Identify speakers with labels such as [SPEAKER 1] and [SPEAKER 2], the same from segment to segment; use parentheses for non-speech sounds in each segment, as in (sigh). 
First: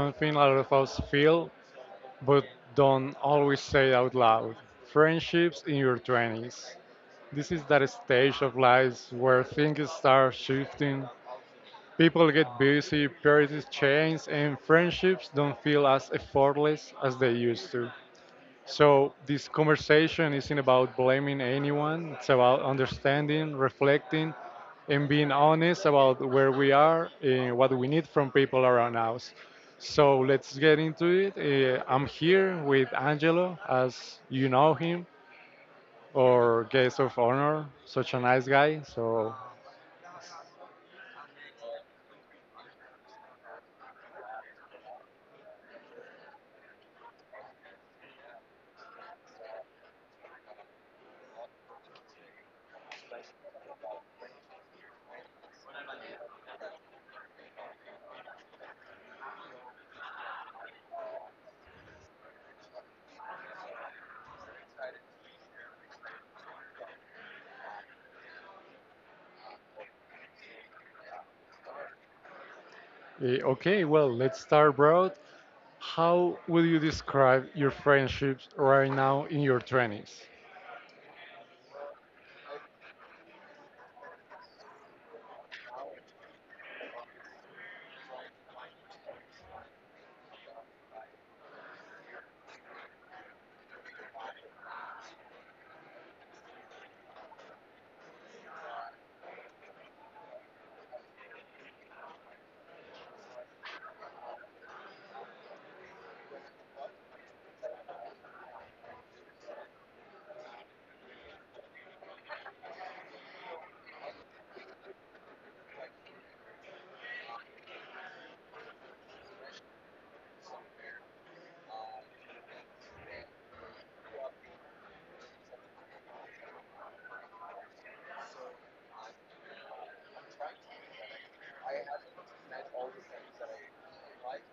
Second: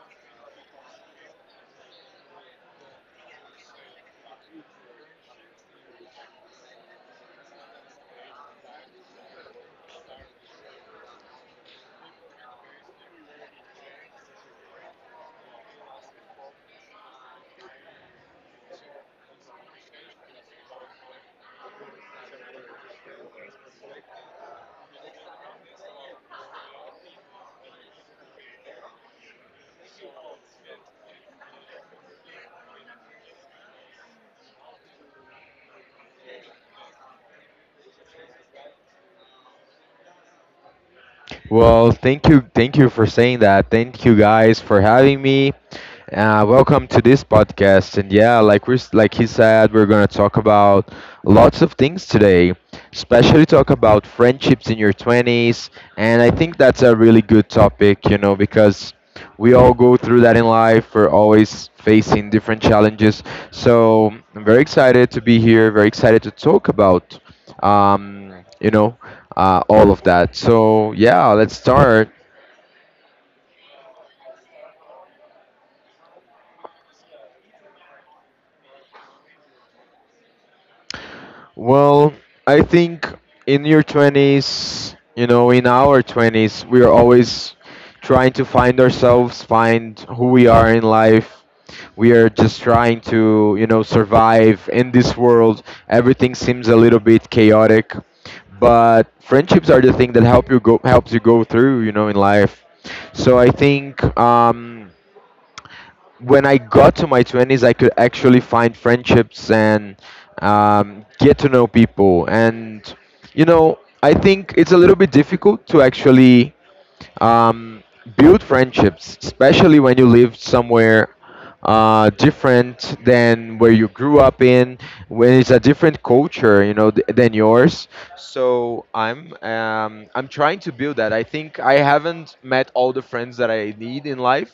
[SPEAKER 1] something a lot of us feel but don't always say out loud, friendships in your 20s. This is that stage of life where things start shifting, people get busy, priorities change, and friendships don't feel as effortless as they used to. So this conversation isn't about blaming anyone. It's about understanding, reflecting, and being honest about where we are and what we need from people around us. So let's get into it. I'm here with Angelo, as you know him, or guest of honor. Such a nice guy. So
[SPEAKER 2] Well, thank you for saying that. Thank you guys for having me. Welcome to this podcast. And yeah, like he said, we're gonna talk about lots of things today, especially talk about friendships in your twenties. And I think that's a really good topic, you know, because we all go through that in life. We're always facing different challenges. So I'm very excited to be here. Very excited to talk about, um, you know. uh, all of that. So yeah, let's start.
[SPEAKER 1] okay, well, let's start broad. How will you describe your friendships right now in your 20s?
[SPEAKER 2] Well, I think in your twenties, you know, in our twenties, we are always trying to find ourselves, find who we are in life. We are just trying to, you know, survive in this world. Everything seems a little bit chaotic, but friendships are the thing that helps you go through, you know, in life. So I think. When I got to my 20s, I could actually find friendships and get to know people. And, you know, I think it's a little bit difficult to actually um, build friendships, especially when you live somewhere different than where you grew up in, when it's a different culture, you know, than yours. So I'm trying to build that. I think I haven't met all the friends that I need in life,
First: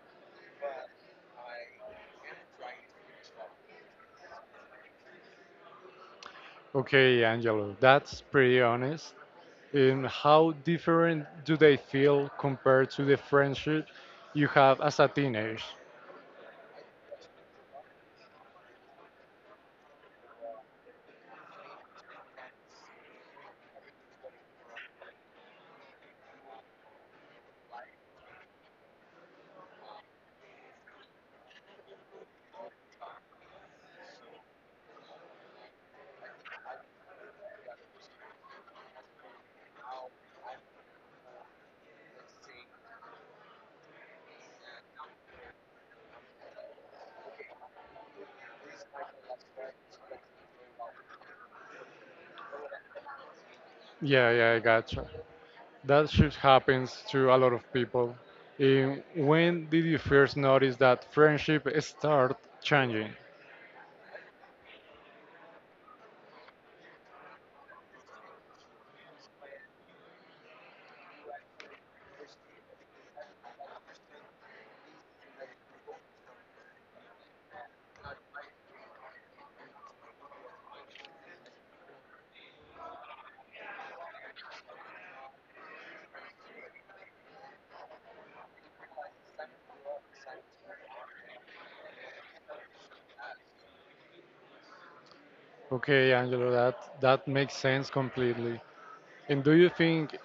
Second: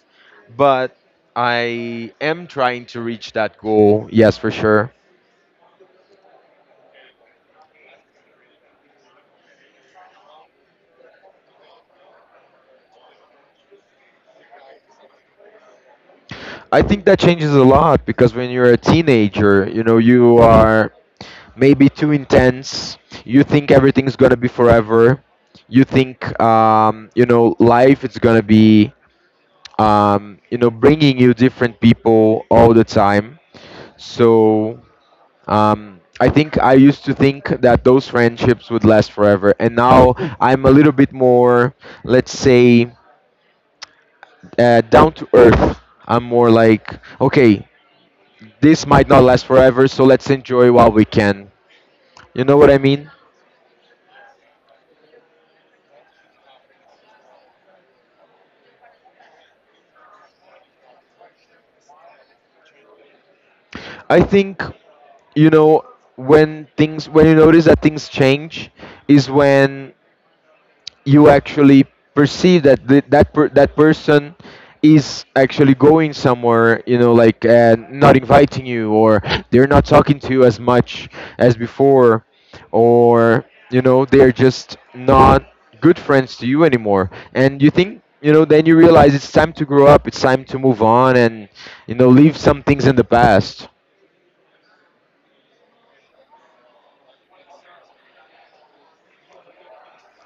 [SPEAKER 2] but I am trying to reach that goal. Yes, for sure.
[SPEAKER 1] Okay, Angelo, that's pretty honest. And how different do they feel compared to the friendship you have as a teenager?
[SPEAKER 2] I think that changes a lot because when you're a teenager, you know, you are maybe too intense. You think everything's gonna be forever. You think you know life is gonna be you know bringing you different people all the time. So I think I used to think that those friendships would last forever, and now I'm a little bit more, let's say, down to earth. I'm more like, okay, this might not last forever, so let's enjoy while we can. You know what I mean?
[SPEAKER 1] Yeah, yeah, I gotcha. That shift happens to a lot of people. And when did you first notice that friendship start changing?
[SPEAKER 2] I think you know when you notice that things change is when you actually perceive that that person is actually going somewhere, you know, like not inviting you, or they're not talking to you as much as before, or you know they're just not good friends to you anymore. And you think, you know, then you realize it's time to grow up, it's time to move on, and you know, leave some things in the past.
[SPEAKER 1] Okay, Angelo, that makes sense completely. And do you think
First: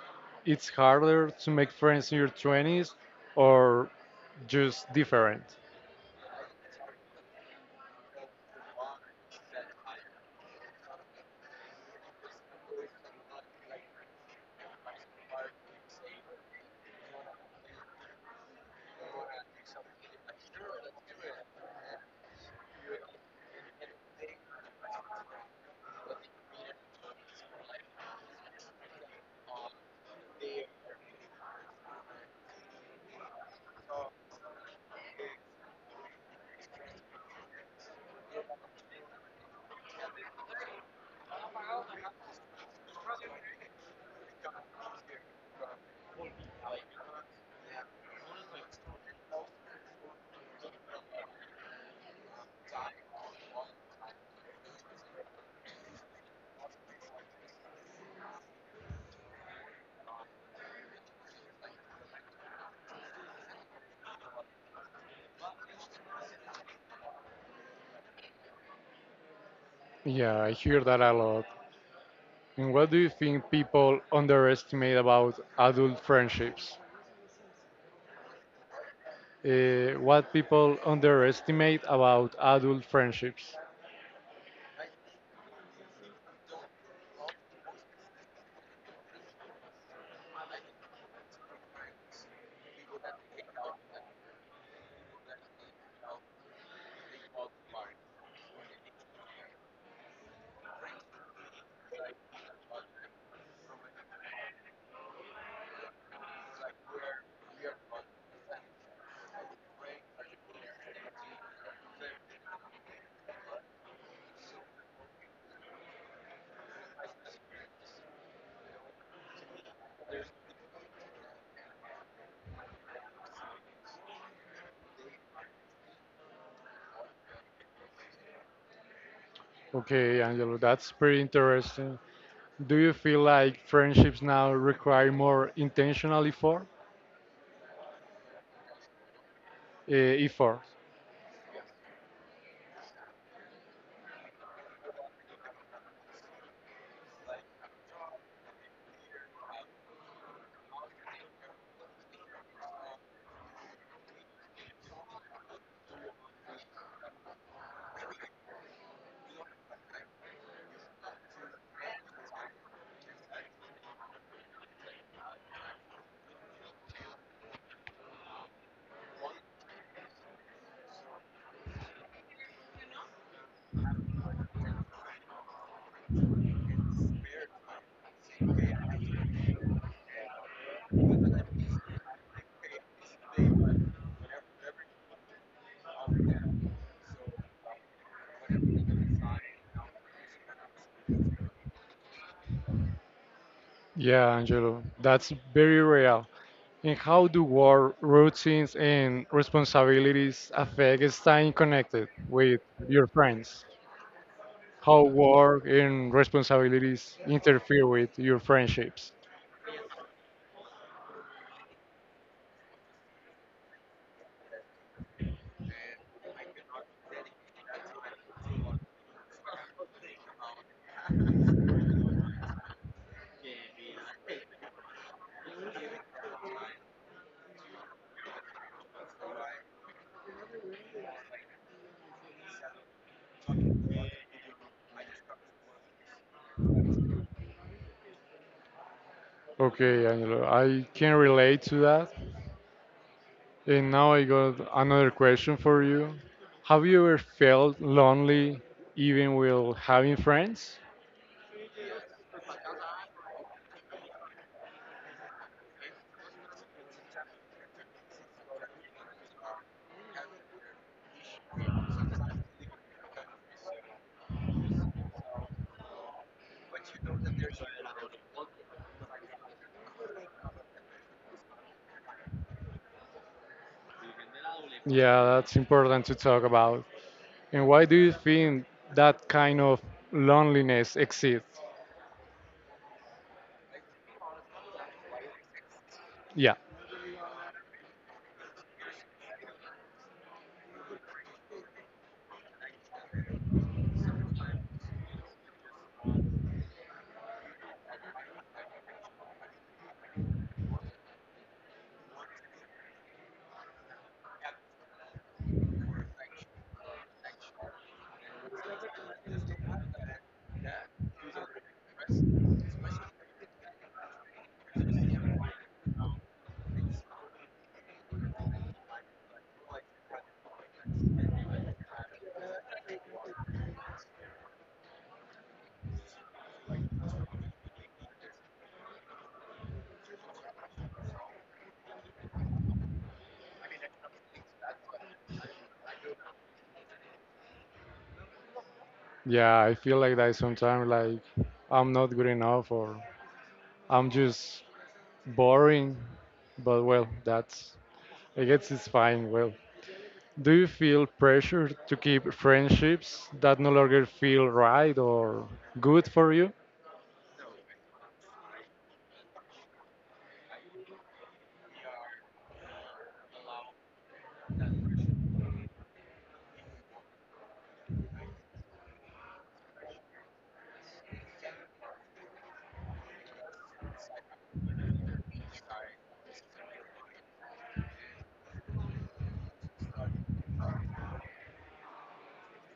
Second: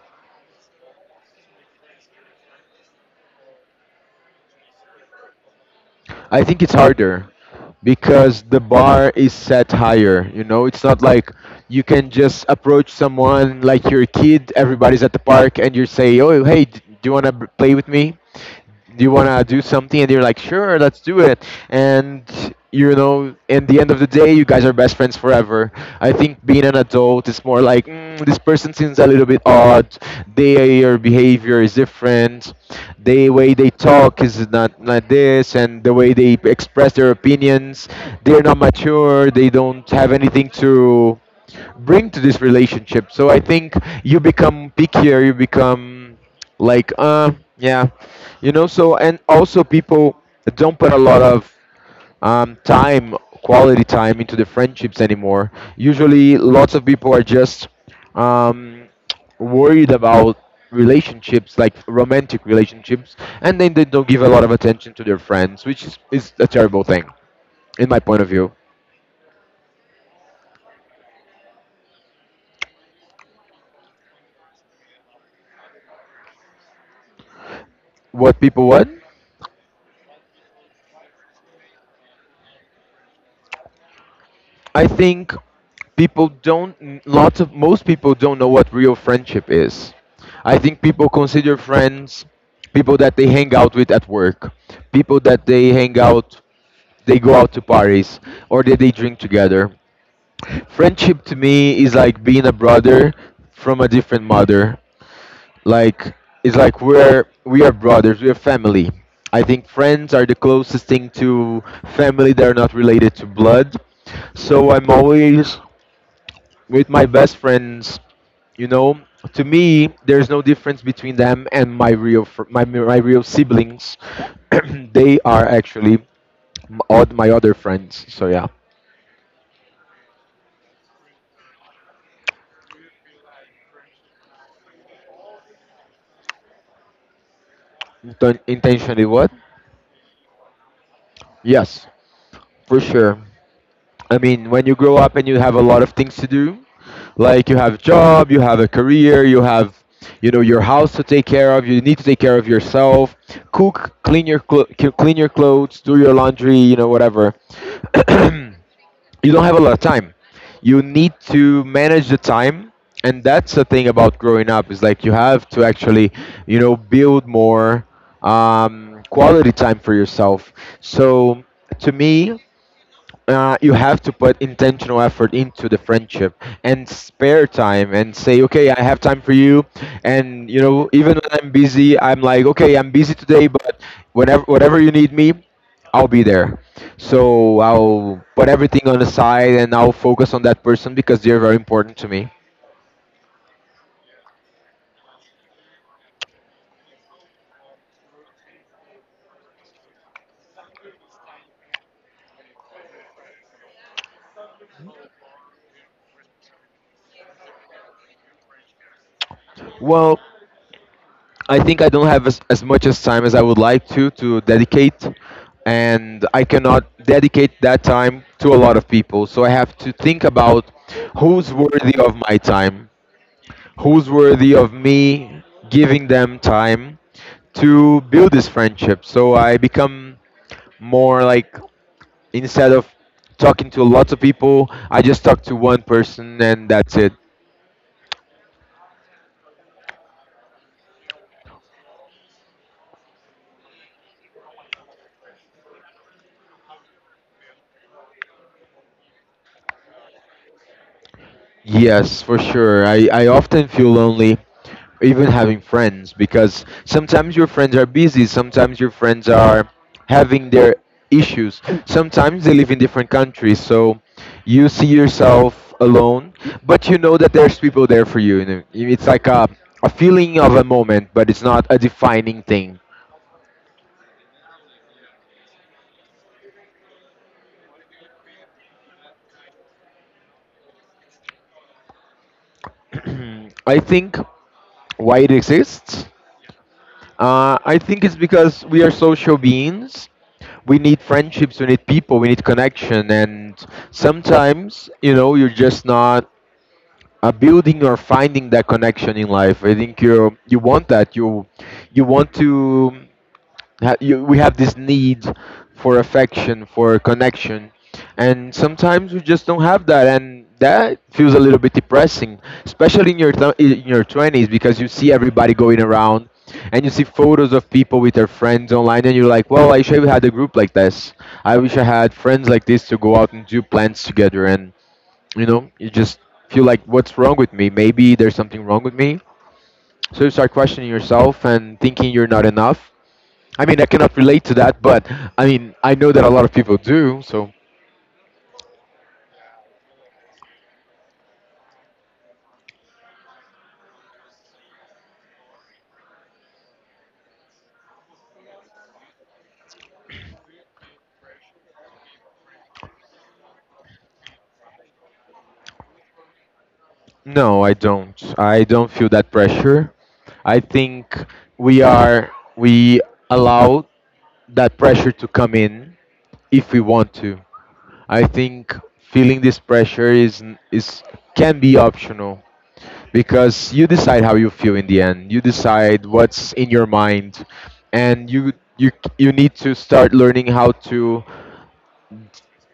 [SPEAKER 1] it's harder to make friends in your 20s, or just different?
[SPEAKER 2] I think it's harder because the bar is set higher. You know, it's not like you can just approach someone like your kid. Everybody's at the park, and you say, "Oh, hey, do you want to play with me? Do you want to do something?" And they're like, sure, let's do it. And you know, in the end of the day, you guys are best friends forever. I think being an adult is more like, mm, this person seems a little bit odd. Their behavior is different. The way they talk is not like this, and the way they express their opinions, they're not mature. They don't have anything to bring to this relationship. So I think you become pickier. You become like yeah, you know. So and also people don't put a lot of time quality time into the friendships anymore. Usually lots of people are just um worried about relationships, like romantic relationships, and then they don't give a lot of attention to their friends, is a terrible thing, in my point of view.
[SPEAKER 1] Yeah, I hear that a lot. And what do you think people underestimate about adult friendships?
[SPEAKER 2] What people want.
[SPEAKER 1] What people underestimate about adult friendships?
[SPEAKER 2] I think people don't n- lots of most people don't know what real friendship is. I think people consider friends people that they hang out with at work, people that they hang out they go out to parties, or that they drink together. Friendship to me is like being a brother from a different mother. Like it's like we are brothers, we are family. I think friends are the closest thing to family that are not related to blood. So I'm always with my best friends, you know, to me, there's no difference between them and my my real siblings. (clears throat) They are actually all my other friends. So yeah.
[SPEAKER 1] Okay, Angelo, that's pretty interesting. Do you feel like friendships now require more intentional effort?
[SPEAKER 2] Intentionally what?
[SPEAKER 1] Effort?
[SPEAKER 2] Yes, for sure. I mean, when you grow up and you have a lot of things to do, like you have job, you have a career, you have you know your house to take care of, you need to take care of yourself, cook, clean your clothes, do your laundry, you know, whatever. (clears throat) You don't have a lot of time. You need to manage the time, and that's the thing about growing up, is like you have to actually, you know, build more quality time for yourself. So to me, you have to put intentional effort into the friendship and spare time and say, okay, I have time for you. And you know, even when I'm busy, I'm like, okay, I'm busy today, but whenever whatever you need me, I'll be there. So I'll put everything on the side and I'll focus on that person because they're very important to me.
[SPEAKER 1] Yeah, Angelo, that's very real. And how do work routines and responsibilities affect staying connected with your friends? How work and responsibilities interfere with your friendships.
[SPEAKER 2] Well, I think I don't have as much as time as I would like to dedicate, and I cannot dedicate that time to a lot of people. So I have to think about who's worthy of my time, who's worthy of me giving them time to build this friendship. So I become more like, instead of talking to lots of people, I just talk to one person and that's it.
[SPEAKER 1] Okay, Angelo, I can relate to that. And now I got another question for you. Have you ever felt lonely even while having friends?
[SPEAKER 2] Yes, for sure. I often feel lonely even having friends because sometimes your friends are busy, sometimes your friends are having their issues, sometimes they live in different countries, so you see yourself alone, but you know that there's people there for you, you know. It's like a feeling of a moment, but it's not a defining thing.
[SPEAKER 1] Yeah, that's important to talk about. And why do you think that kind of loneliness exists?
[SPEAKER 2] (clears throat) I think why it exists.
[SPEAKER 1] Yeah,
[SPEAKER 2] I think it's because we are social beings. We need friendships, we need people, we need connection, and sometimes you know you're just not building or finding that connection in life. I think you want that. You want to ha- you, We have this need for affection, for connection, and sometimes we just don't have that, and that feels a little bit depressing, especially in your in your twenties, because you see everybody going around, and you see photos of people with their friends online, and you're like, well, I wish I had a group like this. I wish I had friends like this to go out and do plans together. And you know, you just feel like, what's wrong with me? Maybe there's something wrong with me. So you start questioning yourself and thinking you're not enough. I mean, I cannot relate to that, but I mean, I know that a lot of people do. So
[SPEAKER 1] yeah, I feel like that sometimes, like I'm not good enough, or I'm just boring, but well, that's, I guess it's fine. Well, do you feel pressure to keep friendships that no longer feel right or good for you?
[SPEAKER 2] no, I don't. I don't feel that pressure. I think we allow that pressure to come in if we want to. I think feeling this pressure is can be optional, because you decide how you feel in the end. You decide what's in your mind, and you need to start learning how to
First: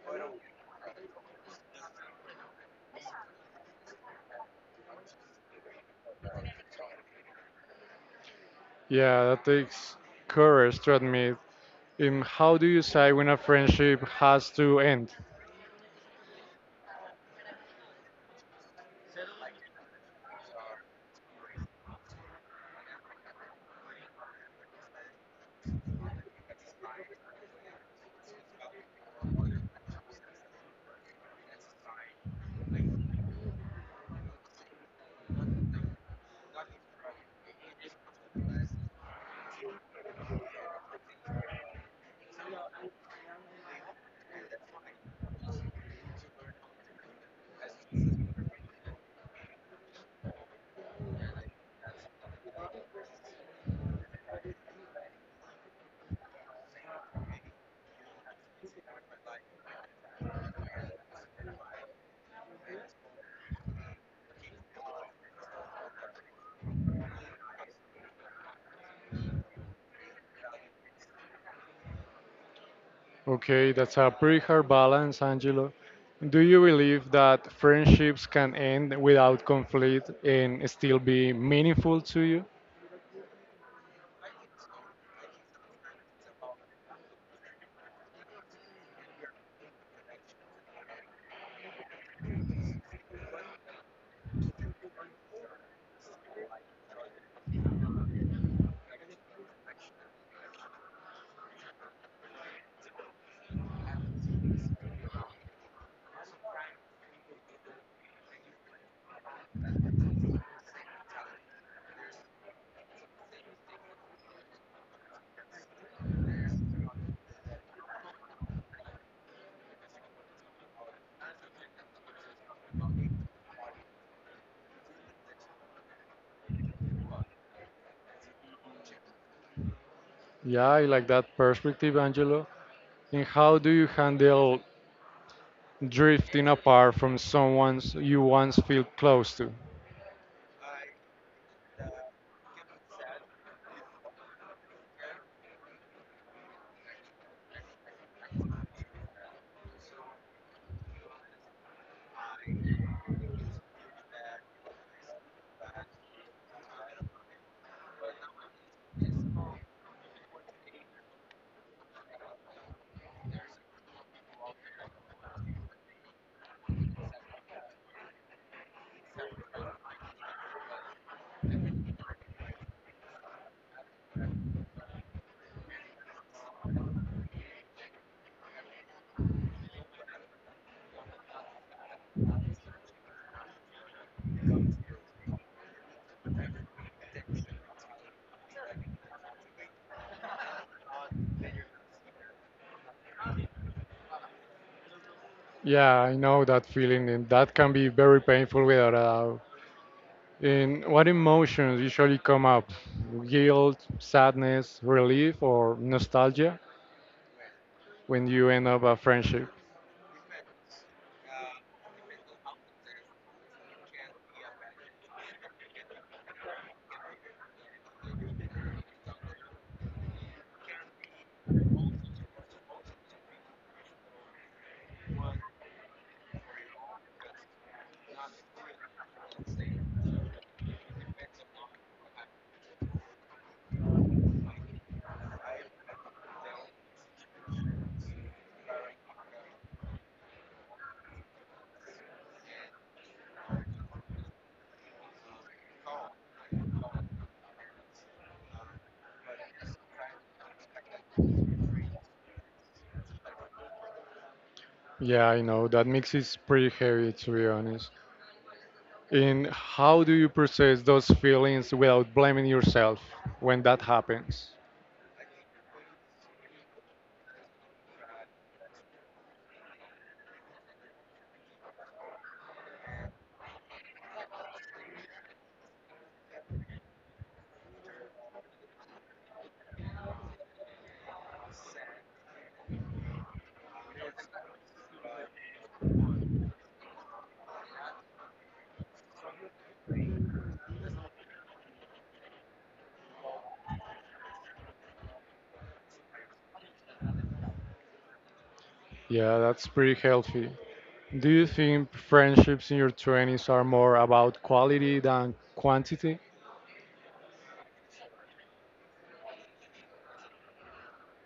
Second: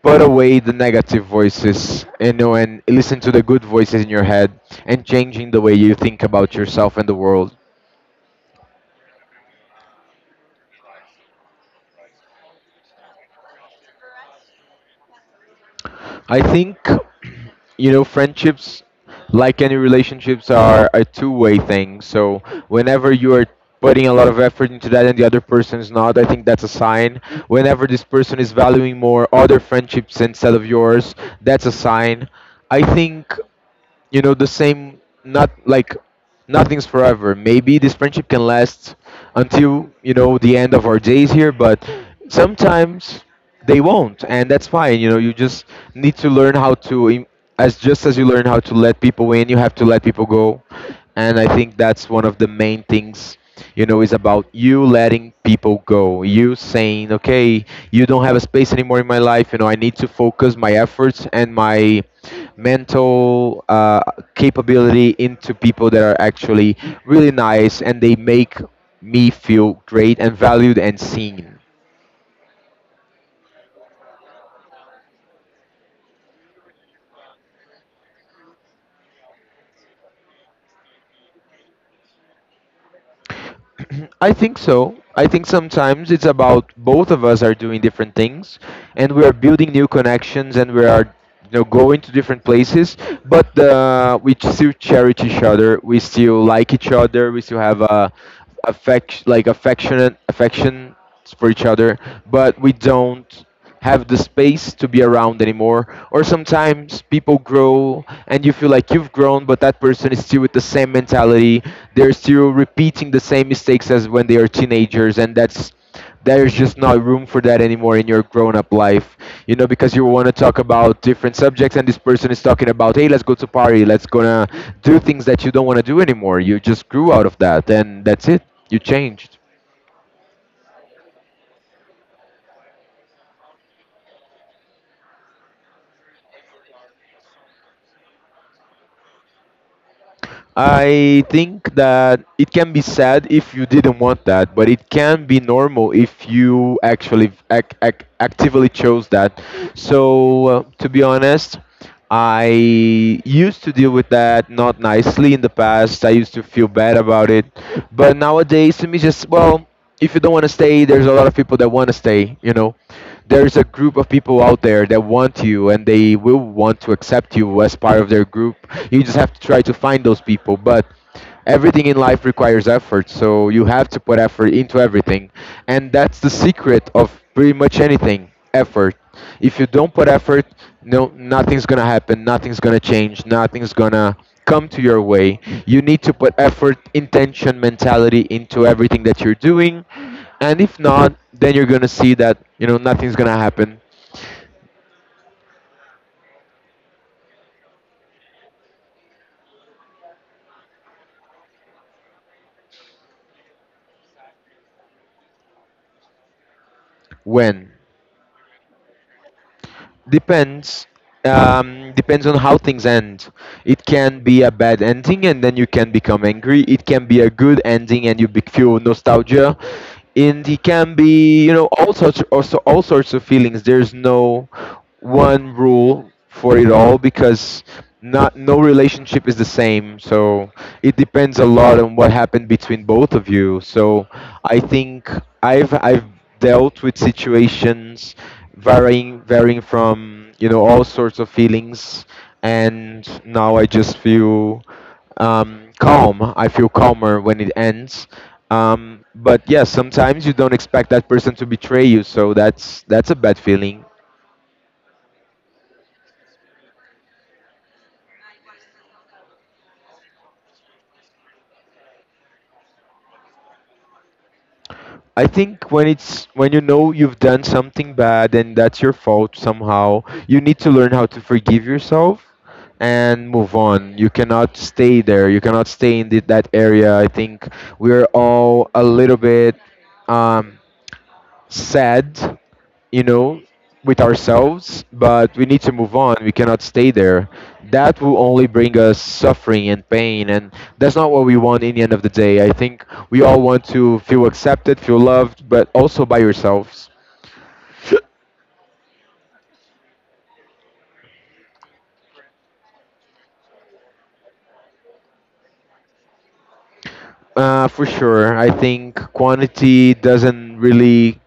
[SPEAKER 2] put away the negative voices, you know, and listen to the good voices in your head, and changing the way you think about yourself and the world.
[SPEAKER 1] Yeah, that takes courage to admit. And how do you say when a friendship has to end?
[SPEAKER 2] I think, you know, friendships, like any relationships, are a two-way thing. So whenever you are putting a lot of effort into that and the other person is not, I think that's a sign. Whenever this person is valuing more other friendships instead of yours, that's a sign. I think you know the same, not like nothing's forever. Maybe this friendship can last until, you know, the end of our days here, but sometimes they won't, and that's fine. You know, you just need to learn how to as just as you learn how to let people in, you have to let people go. And I think that's one of the main things, you know, is about you letting people go, you saying, okay, you don't have a space anymore in my life. You know, I need to focus my efforts and my mental capability into people that are actually really nice and they make me feel great and valued and seen.
[SPEAKER 1] Okay, that's a pretty hard balance, Angelo. Do you believe that friendships can end without conflict and still be meaningful to you?
[SPEAKER 2] I think so. I think sometimes it's about both of us are doing different things, and we are building new connections, and we are you know going to different places, but we still cherish each other, we still like each other, we still have a affection like affectionate affection for each other, but we don't have the space to be around anymore. Or sometimes people grow and you feel like you've grown, but that person is still with the same mentality. They're still repeating the same mistakes as when they are teenagers, and that's there's just not room for that anymore in your grown-up life. You know, because you want to talk about different subjects, and this person is talking about, hey, let's go to party, let's gonna do things that you don't want to do anymore. You just grew out of that, and that's it. You changed.
[SPEAKER 1] Yeah, I like that perspective, Angelo. And how do you handle drifting apart from someone you once felt close to?
[SPEAKER 2] I think that it can be sad if you didn't want that, but it can be normal if you actually actively chose that. So, to be honest, I used to deal with that not nicely in the past. I used to feel bad about it, but nowadays to me, just well, if you don't want to stay, there's a lot of people that want to stay. You know, there's a group of people out there that want you, and they will want to accept you as part of their group. You just have to try to find those people. But everything in life requires effort, so you have to put effort into everything, and that's the secret of pretty much anything, effort. If you don't put effort, no, nothing's gonna happen, nothing's gonna change, nothing's gonna come to your way. You need to put effort, intention, mentality into everything that you're doing, and if not, then you're gonna see that, you know, nothing's gonna happen.
[SPEAKER 1] Yeah, I know that feeling, and that can be very painful without a doubt. And what emotions usually come up? Guilt, sadness, relief, or nostalgia
[SPEAKER 2] When
[SPEAKER 1] when you end up a friendship?
[SPEAKER 2] depends, depends on how things end. It can be a bad ending and then you can become angry. It can be a good ending and you feel nostalgia. And it can be, you know, all sorts, also all sorts of feelings. There's no one rule for it all, because not no relationship is the same. So it depends a lot on what happened between both of you. So I think I've dealt with situations, varying from, you know, all sorts of feelings, and now I just feel, calm. I feel calmer when it ends. But yeah, sometimes you don't expect that person to betray you, so that's a bad feeling.
[SPEAKER 1] Yeah, I know that mix is pretty heavy, to be honest. And how do you process those feelings without blaming yourself when that happens?
[SPEAKER 2] I think when it's, when you know you've done something bad and that's your fault somehow, you need to learn how to forgive yourself and move on. You cannot stay there. You cannot stay in that area. I think we're all a little bit, um, sad, you know, with ourselves, but we need to move on. We cannot stay there. That will only bring us suffering and pain, and that's not what we want in the end of the day. I think we all want to feel accepted, feel loved, but also by yourselves.
[SPEAKER 1] Yeah, that's pretty healthy. Do you think friendships in your 20s are more about quality than quantity?
[SPEAKER 2] For sure. I think quantity doesn't really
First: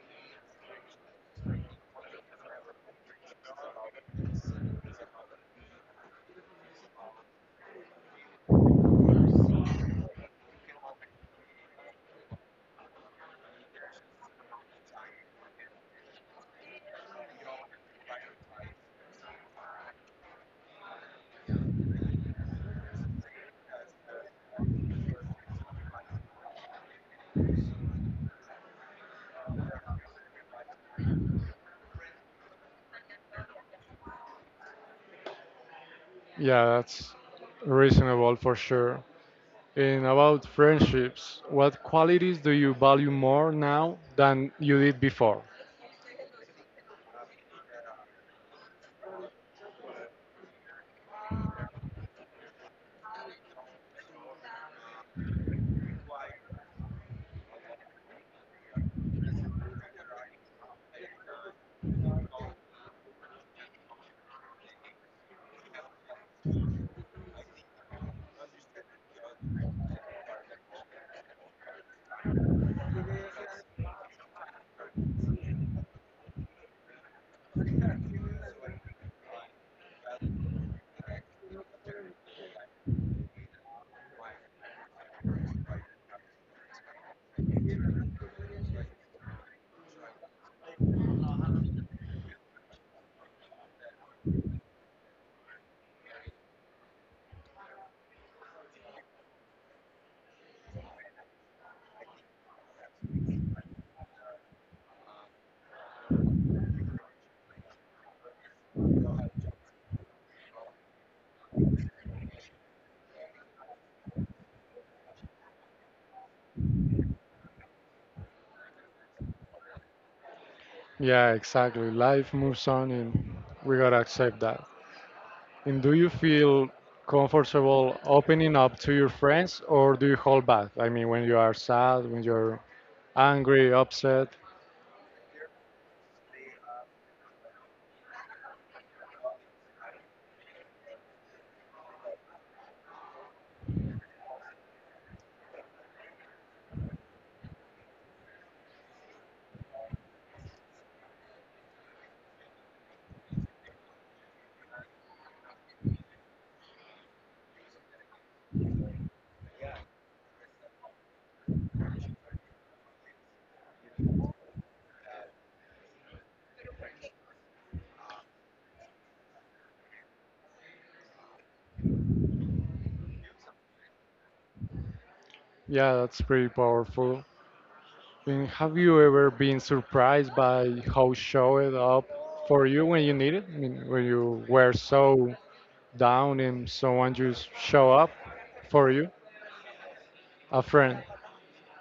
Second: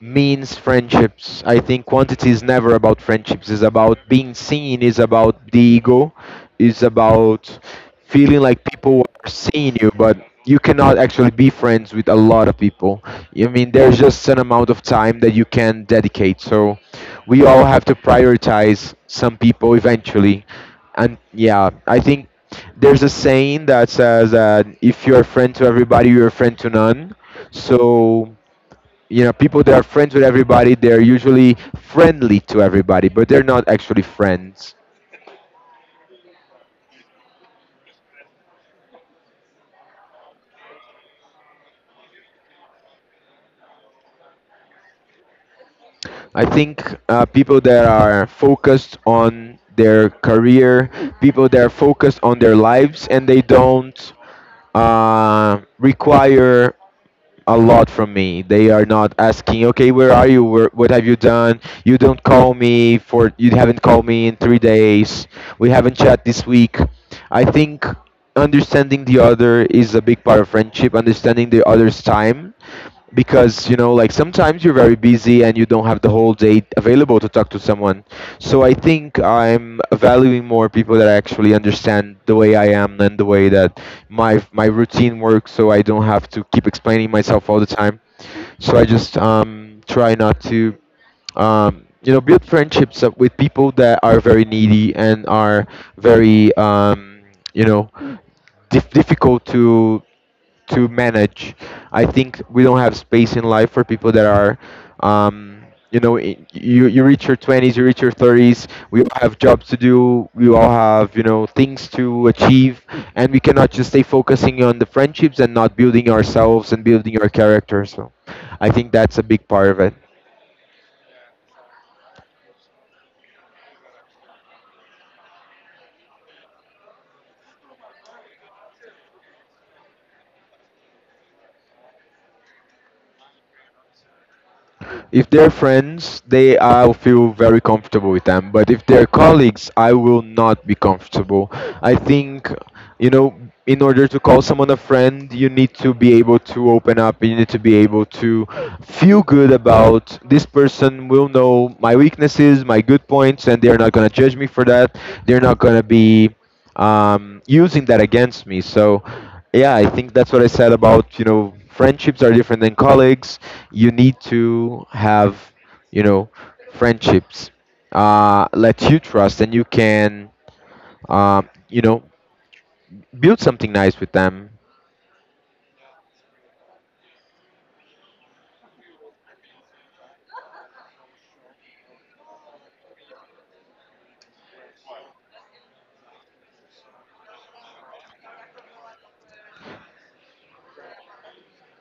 [SPEAKER 2] means friendships. I think quantity is never about friendships. It's about being seen. It's about the ego. It's about feeling like people are seeing you, but you cannot actually be friends with a lot of people. I mean, there's just an amount of time that you can dedicate. So we all have to prioritize some people eventually. And yeah, I think there's a saying that says that if you're a friend to everybody, you're a friend to none. So, you know, people that are friends with everybody, they're usually friendly to everybody but they're not actually friends.
[SPEAKER 1] Yeah, that's reasonable for sure. And about friendships, what qualities do you value more now than you did before?
[SPEAKER 2] I think people that are focused on their career, people that are focused on their lives and they don't require a lot from me. They are not asking, okay, where are you? Where, what have you done? You don't call me for, you haven't called me in 3 days. We haven't chat this week. I think understanding the other is a big part of friendship, understanding the other's time, because, you know, like sometimes you're very busy and you don't have the whole day available to talk to someone. So I think I'm valuing more people that actually understand the way I am and the way that my routine works, so I don't have to keep explaining myself all the time. So I just try not to, you know, build friendships up with people that are very needy and are very, you know, difficult to manage. I think we don't have space in life for people that are, um, you know, you reach your twenties, you reach your thirties. We all have jobs to do. We all have, you know, things to achieve, and we cannot just stay focusing on the friendships and not building ourselves and building our character. So, I think that's a big part of it.
[SPEAKER 1] Yeah, exactly. Life moves on and we gotta accept that. And do you feel comfortable opening up to your friends, or do you hold back? I mean, when you are sad, when you're angry, upset.
[SPEAKER 2] If they're friends, they I feel very comfortable with them. But if they're colleagues, I will not be comfortable. I think, you know, in order to call someone a friend, you need to be able to open up. You need to be able to feel good about this person will know my weaknesses, my good points, and they're not gonna judge me for that. They're not gonna be, using that against me. So, yeah, I think that's what I said about, you know, friendships are different than colleagues. You need to have, you know, friendships, let you trust, and you can, you know, build something nice with them.
[SPEAKER 1] Yeah, that's pretty powerful. And have you ever been surprised by how showed up for you when you need it? I mean, when you were so down and someone just show up for you? A friend,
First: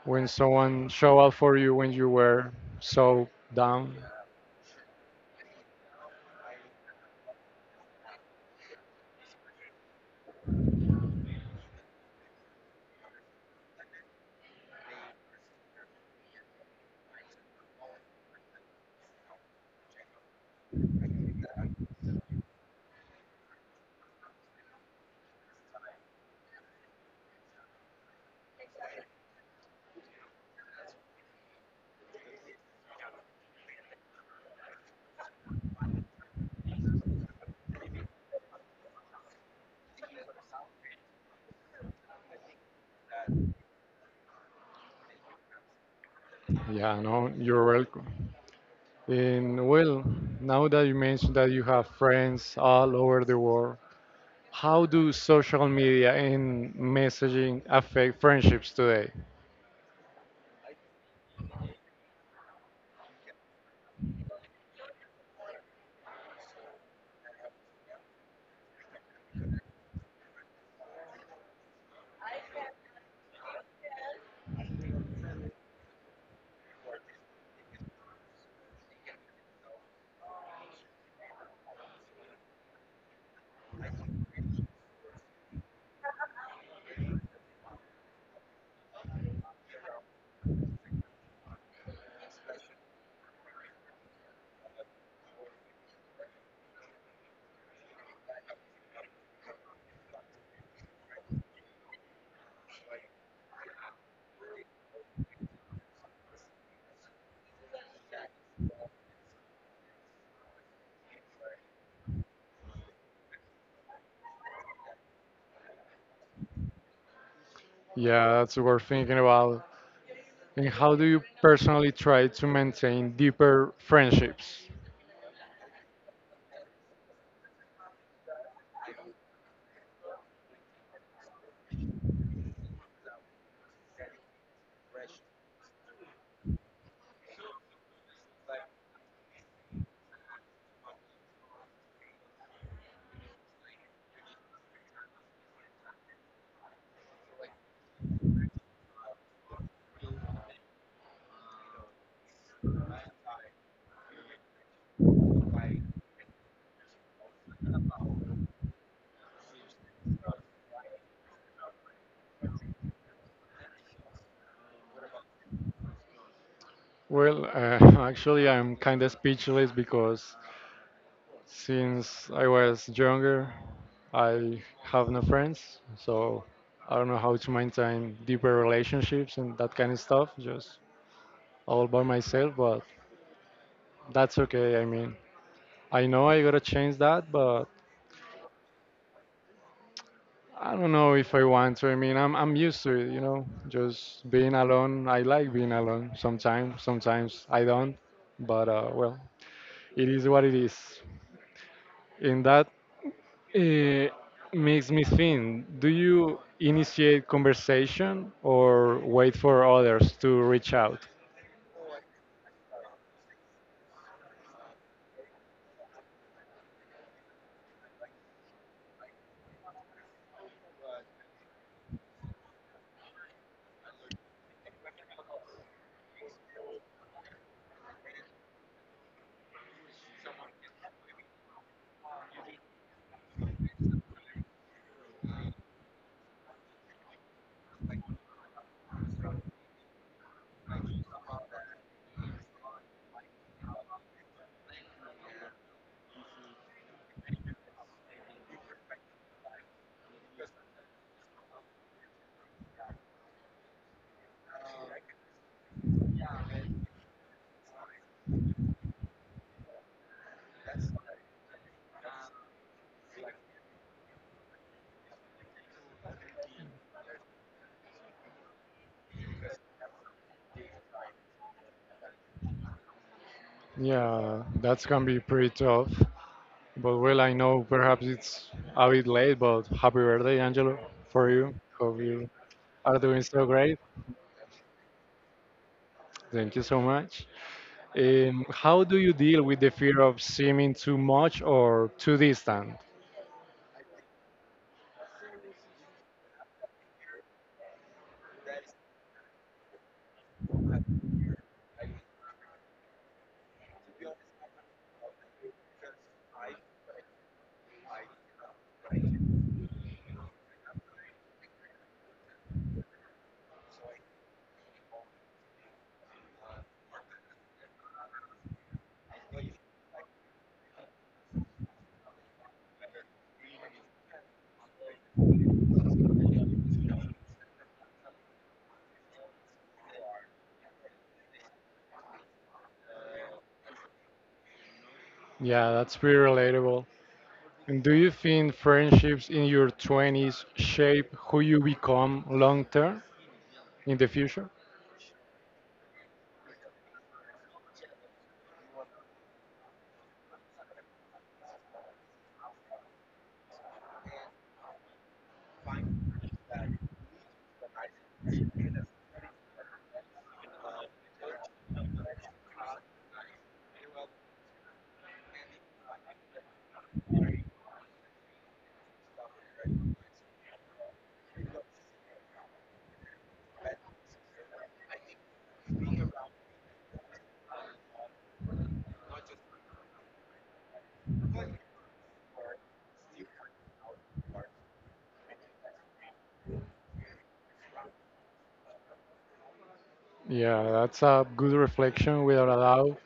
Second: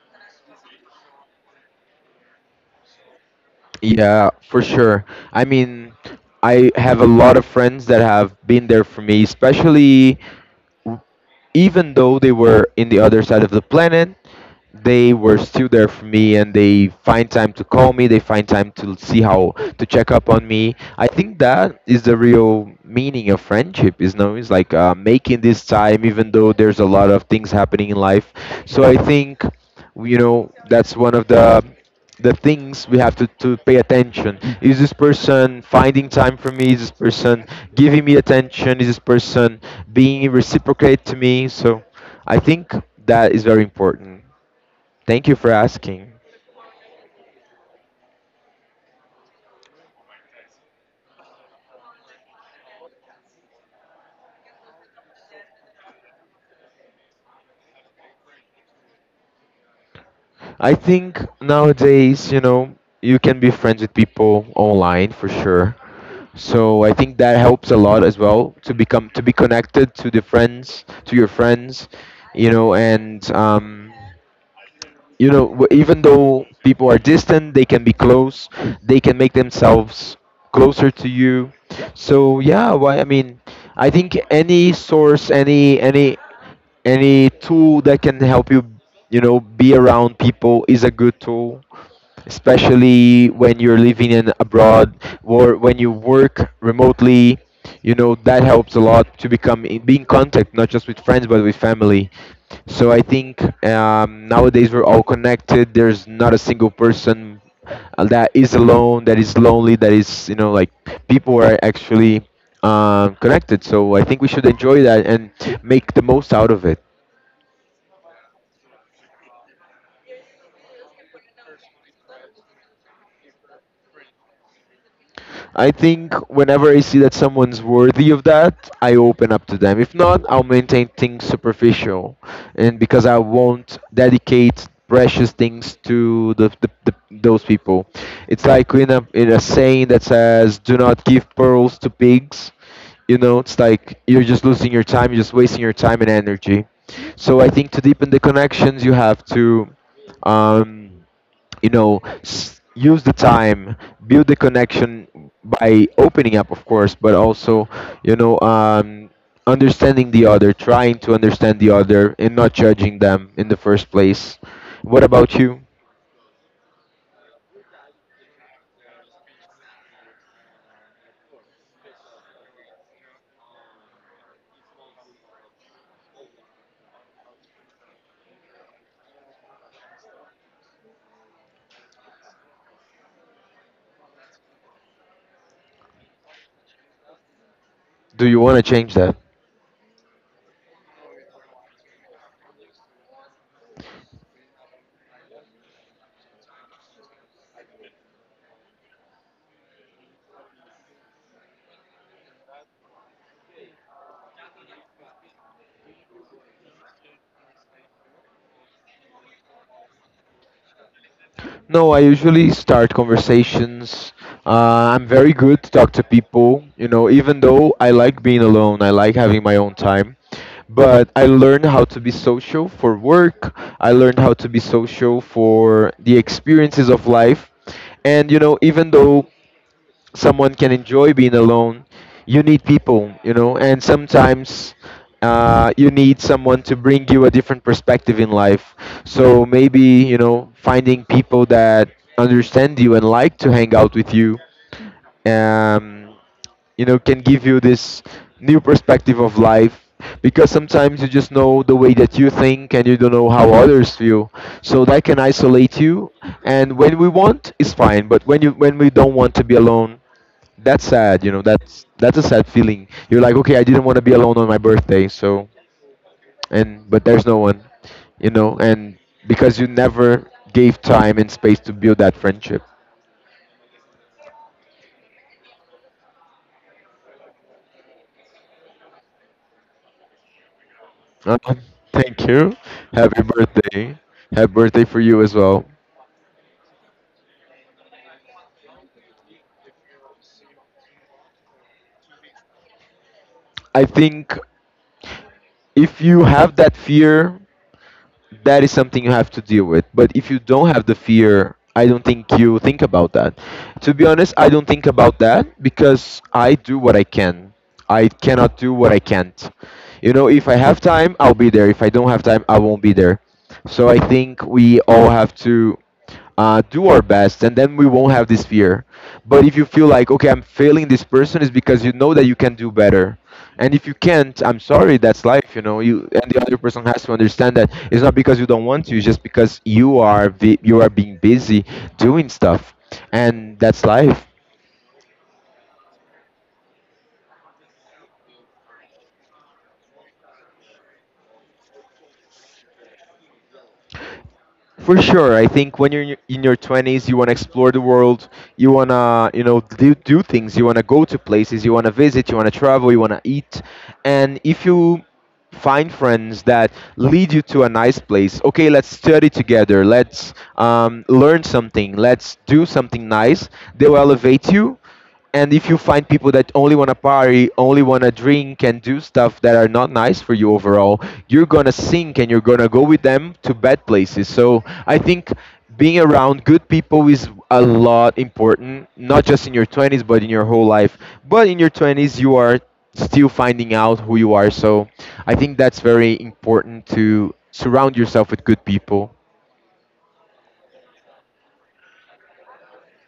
[SPEAKER 1] when someone show up for you when you were so down?
[SPEAKER 2] Yeah, for sure. I mean, I have a lot of friends that have been there for me, especially even though they were in the other side of the planet, they were still there for me and they find time to call me, they find time to see how to check up on me. I think that is the real meaning of friendship, is no, it's like making this time even though there's a lot of things happening in life. So I think, you know, that's one of the things we have to pay attention. Is this person finding time for me? Is this person giving me attention? Is this person being reciprocate to me? So I think that is very important. Thank you for asking.
[SPEAKER 1] Yeah, no, you're welcome. And well, now that you mentioned that you have friends all over the world, how do social media and messaging affect friendships today?
[SPEAKER 2] I think nowadays, you know, you can be friends with people online for sure. So I think that helps a lot as well to become to be connected to the friends, to your friends, you know, and um, you know, even though people are distant, they can be close. They can make themselves closer to you. So yeah, why, I mean, I think any source, any tool that can help you, you know, be around people is a good tool, especially when you're living in abroad or when you work remotely. You know that helps a lot to become in, be in contact not just with friends but with family. So I think, nowadays we're all connected. There's not a single person, that is alone, that is lonely, that is, you know, like people are actually, connected. So I think we should enjoy that and make the most out of it.
[SPEAKER 1] Yeah, that's worth thinking about. And how do you personally try to maintain deeper friendships?
[SPEAKER 2] I think whenever I see that someone's worthy of that, I open up to them. If not, I'll maintain things superficial, and because I won't dedicate precious things to the those people. It's like in a saying that says, "Do not give pearls to pigs." You know, it's like you're just losing your time. You're just wasting your time and energy. So I think to deepen the connections, you have to. Um, you know, use the time, build the connection by opening up, of course, but also, you know, understanding the other, trying to understand the other and not judging them in the first place. What about you?
[SPEAKER 1] Well, (laughs) actually, I'm kind of speechless because since I was younger, I have no friends, so I don't know how to maintain deeper relationships and that kind of stuff, just all by myself, but that's okay. I mean, I know I gotta change that, but
[SPEAKER 2] Do you want to change that?
[SPEAKER 1] I don't know if I want to. I mean, I'm used to it, you know, just being alone. I like being alone sometimes. Sometimes I don't, but well, it is what it is. And that uh, makes me think: do you initiate conversation or wait for others to reach out?
[SPEAKER 2] No, I usually start conversations. I'm very good to talk to people, you know, even though I like being alone, I like having my own time. But I learned how to be social for work, I learned how to be social for the experiences of life. And, you know, even though someone can enjoy being alone, you need people, you know, and sometimes, you need someone to bring you a different perspective in life. So maybe, you know, finding people that understand you and like to hang out with you, um, you know, can give you this new perspective of life, because sometimes you just know the way that you think and you don't know how others feel, so that can isolate you. And when we want, it's fine, but when you, when we don't want to be alone, that's sad. You know, that's a sad feeling. You're like, okay, I didn't want to be alone on my birthday, so, and but there's no one, you know, and because you never gave time and space to build that friendship.
[SPEAKER 1] Yeah, that's gonna be pretty tough. But well, I know perhaps it's a bit late, but happy birthday, Angelo, for
[SPEAKER 2] uh,
[SPEAKER 1] you. Hope
[SPEAKER 2] thank
[SPEAKER 1] you
[SPEAKER 2] you.
[SPEAKER 1] are
[SPEAKER 2] Happy
[SPEAKER 1] doing so great.
[SPEAKER 2] birthday. Happy birthday for you as well.
[SPEAKER 1] Thank you so much. How do you deal with the fear of seeming too much or too distant?
[SPEAKER 2] I think if you have that fear, that is something you have to deal with. But if you don't have the fear, I don't think you think about that. To be honest, I don't think about that because I do what I can. I cannot do what I can't. You know, if I have time, I'll be there. If I don't have time, I won't be there. So I think we all have to do our best, and then we won't have this fear. But if you feel like, okay, I'm failing this person, is because you know that you can do better. And if you can't, I'm sorry, that's life, you know. You and the other person has to understand that it's not because you don't want to, it's just because you are you are being busy doing stuff, and that's life.
[SPEAKER 1] Yeah, that's pretty relatable. And do you think friendships in your 20s shape who you become long term in the future?
[SPEAKER 2] For sure, I think when you're in your 20s, you want to explore the world. You want to, you know, do things. You want to go to places. You want to visit. You want to travel. You want to eat. And if you find friends that lead you to a nice place, okay, let's study together. Let's learn something. Let's do something nice. They will elevate you, and if you find people that only want to party, only want to drink and do stuff that are not nice for you overall, you're gonna sink and you're gonna go with them to bad places. So I think being around good people is a lot important, not just in your 20s, but in your whole life. But in your 20s you are still finding out who you are. So I think that's very important to surround yourself with good people.
[SPEAKER 1] Yeah, that's a good reflection without a doubt.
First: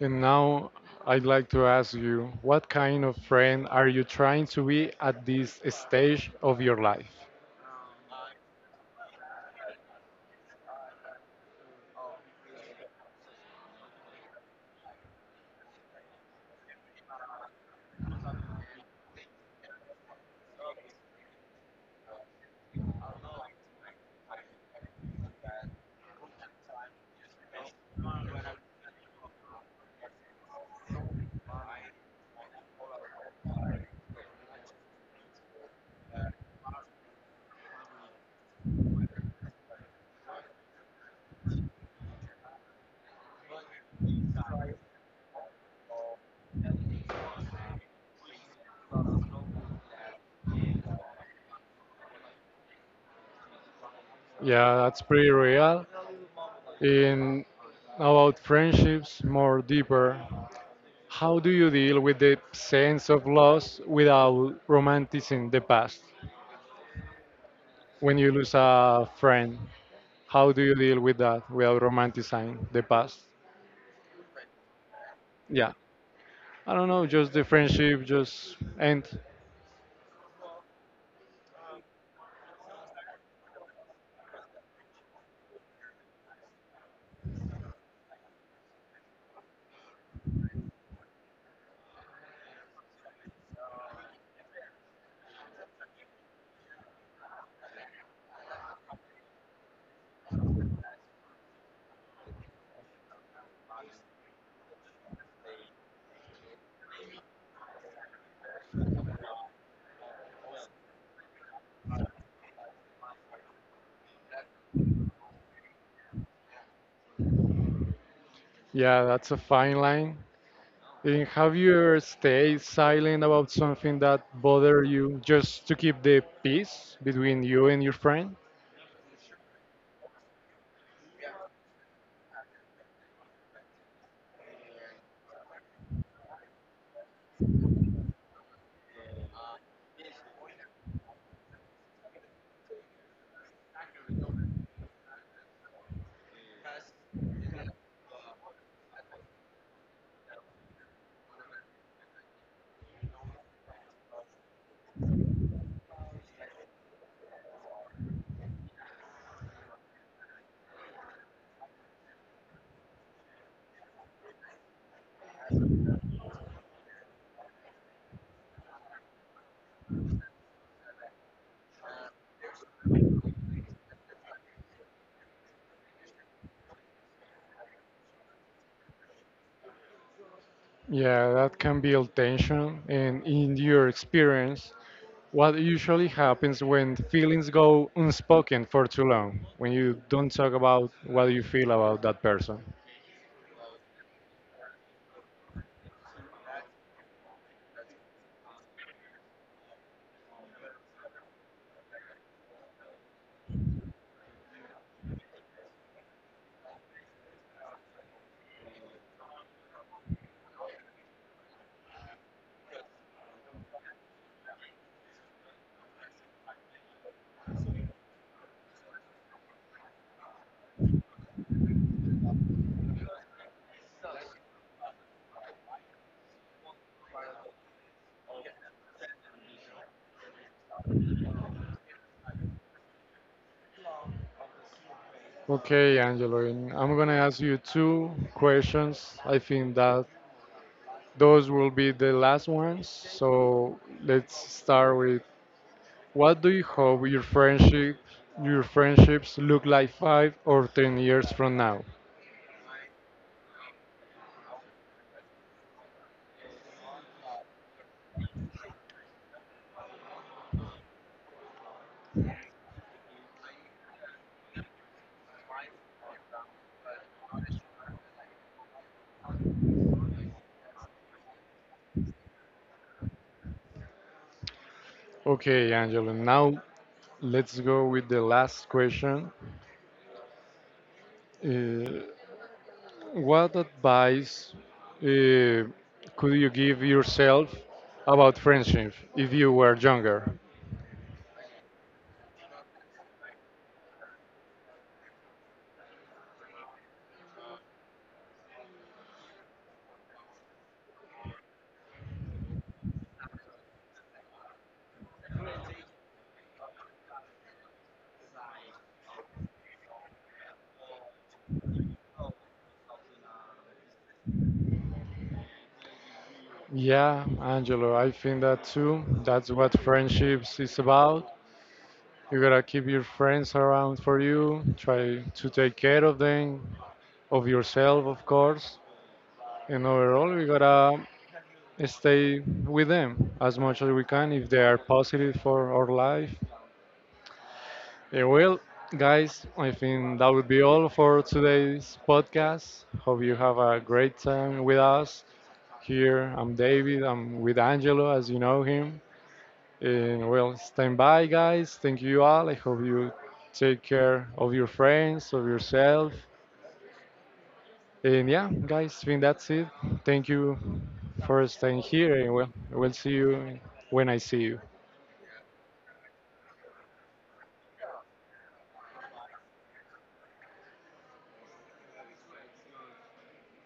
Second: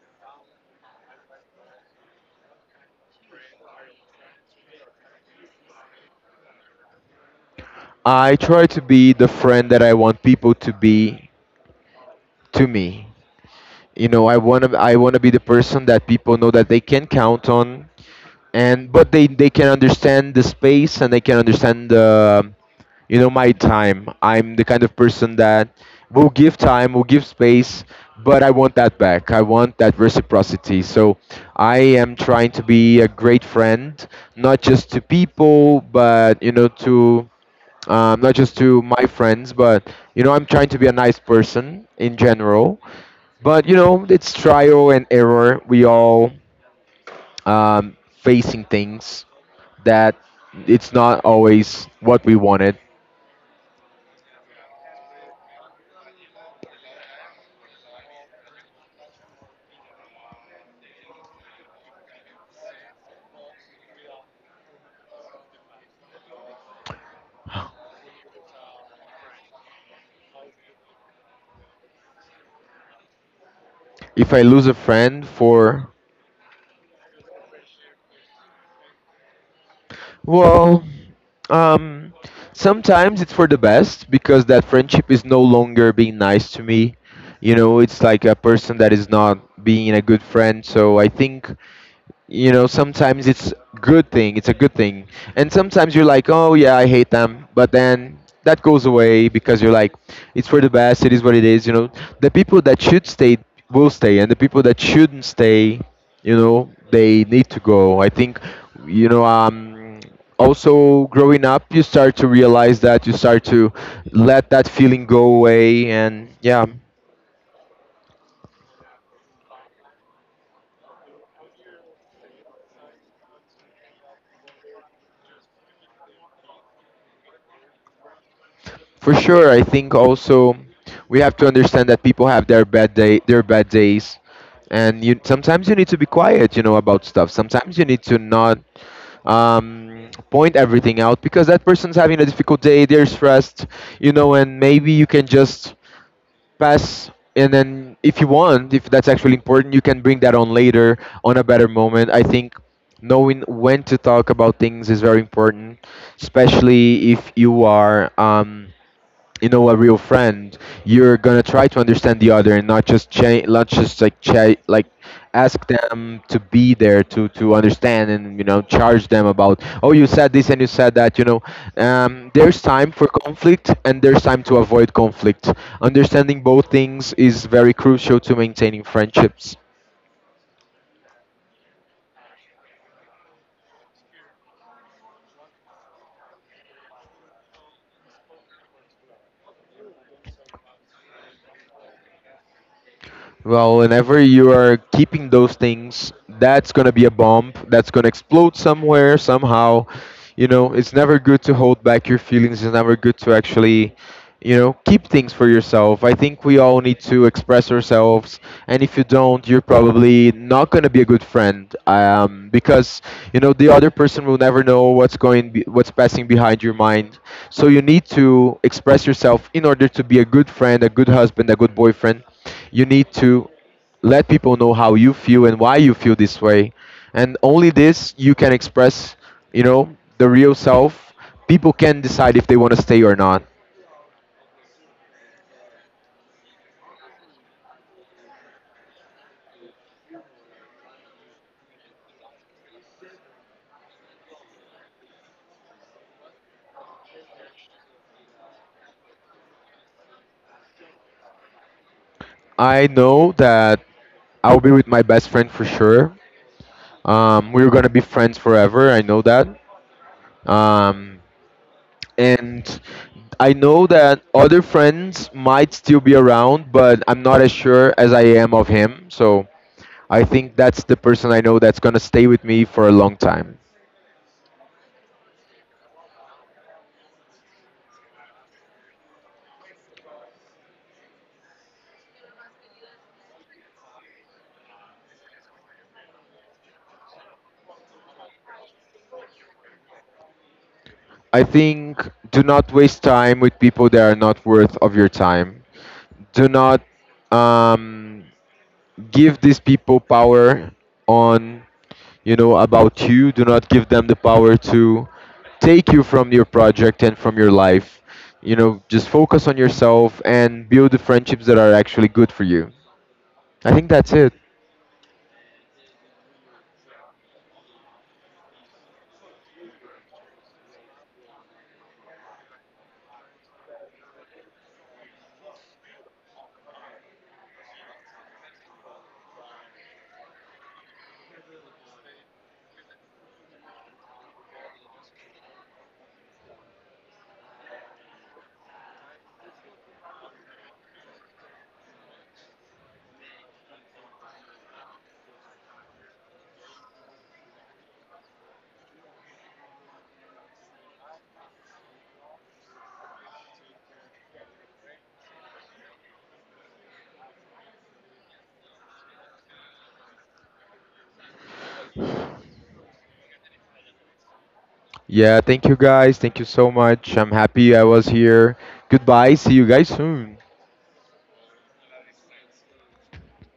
[SPEAKER 1] And now I'd like to ask you, what kind of friend are you trying to be at this stage of your life?
[SPEAKER 2] I try to be the friend that I want people to be to me. You know, I want to be the person that people know that they can count on. And but they can understand the space and they can understand the, you know, my time. I'm the kind of person that will give time, will give space, but I want that back. I want that reciprocity. So I am trying to be a great friend, not just to people, but you know, to not just to my friends, but you know, I'm trying to be a nice person in general. But you know, it's trial and error. We all facing things that it's not always what we wanted.
[SPEAKER 1] Yeah, that's pretty real. In about friendships more deeper, how do you deal with the sense of loss without romanticizing the past? When you lose a friend, how do you deal with that without romanticizing the past?
[SPEAKER 2] If I lose a friend
[SPEAKER 1] Yeah,
[SPEAKER 2] for,
[SPEAKER 1] I don't know, just the friendship just end.
[SPEAKER 2] well, um, sometimes it's for the best because that friendship is no longer being nice to me. You know, it's like a person that is not being a good friend. So I think, you know, sometimes it's a good thing. And sometimes you're like, oh yeah, I hate them, but then that goes away because you're like, it's for the best. It is what it is, you know. The people that should stay will stay, and the people that shouldn't stay, you know, they need to go. I think, you know, also growing up you start to realize that you start to let that feeling go away. And yeah.
[SPEAKER 1] Yeah, that's a fine line. And have you ever stayed silent about something that bothered you just to keep the peace between you and your friend?
[SPEAKER 2] For sure, I think also we have to understand that people have their their bad days, and you sometimes you need to be quiet, you know, about stuff. Sometimes you need to not point everything out because that person's having a difficult day. They're stressed, you know, and maybe you can just pass. And then, if you want, if that's actually important, you can bring that on later on a better moment. I think knowing when to talk about things is very important, especially if you are. You know, a real friend, you're gonna try to understand the other and not just not just like like ask them to be there, to understand, and you know, charge them about, oh, you said this and you said that, you know. There's time for conflict and there's time to avoid conflict. Understanding both things is very crucial to maintaining friendships.
[SPEAKER 1] Yeah, that can build tension. And in your experience, what usually happens when feelings go unspoken for too long, when you don't talk about what you feel about that person?
[SPEAKER 2] Well, whenever you are keeping those things, that's gonna be a bomb. That's gonna explode somewhere, somehow. You know, it's never good to hold back your feelings. It's never good to actually, you know, keep things for yourself. I think we all need to express ourselves, and if you don't, you're probably not gonna be a good friend. Because you know, the other person will never know what's going, what's passing behind your mind. So you need to express yourself in order to be a good friend, a good husband, a good boyfriend. You need to let people know how you feel and why you feel this way. And only this you can express, you know, the real self. People can decide if they want to stay or not.
[SPEAKER 1] Okay, Angelo, and I'm gonna ask you two questions. I think that those will be the last ones. So let's start with, what do you hope your friendship your friendships look like 5 or 10 years from now?
[SPEAKER 2] I know that I'll be with my best friend for sure. We're gonna be friends forever. I know that. Um, and I know that other friends might still be around, but I'm not as sure as I am of him. So I think that's the person I know that's gonna stay with me for a long time.
[SPEAKER 1] Okay, Angelo, now let's go with the last question. Uh, what advice uh, could you give yourself about friendship if you were younger?
[SPEAKER 2] I think, do not waste time with people that are not worth of your time. Do not um, give these people power on, you know, about you. Do not give them the power to take you from your project and from your life. You know, just focus on yourself and build the friendships that are actually good for you. I think that's it.
[SPEAKER 1] Yeah, Angelo, I think that too. That's what friendships is about. You gotta keep your friends around for you, try to take care of them, of yourself, of course. And overall, we gotta stay with them as much as we can if they are positive for our life. Yeah, well, guys, I think that would be all for today's podcast. Hope you have a great time with us here. I'm David. I'm with Angelo, as you know him. And well, stand by, guys. Thank you all. I hope you take care of your friends, of yourself. And yeah, guys, I think that's it. Thank you for staying here. And well, we'll see you when I see you.
[SPEAKER 2] Yeah, thank you guys, thank you so much. I'm happy I was here. Goodbye, see you guys soon.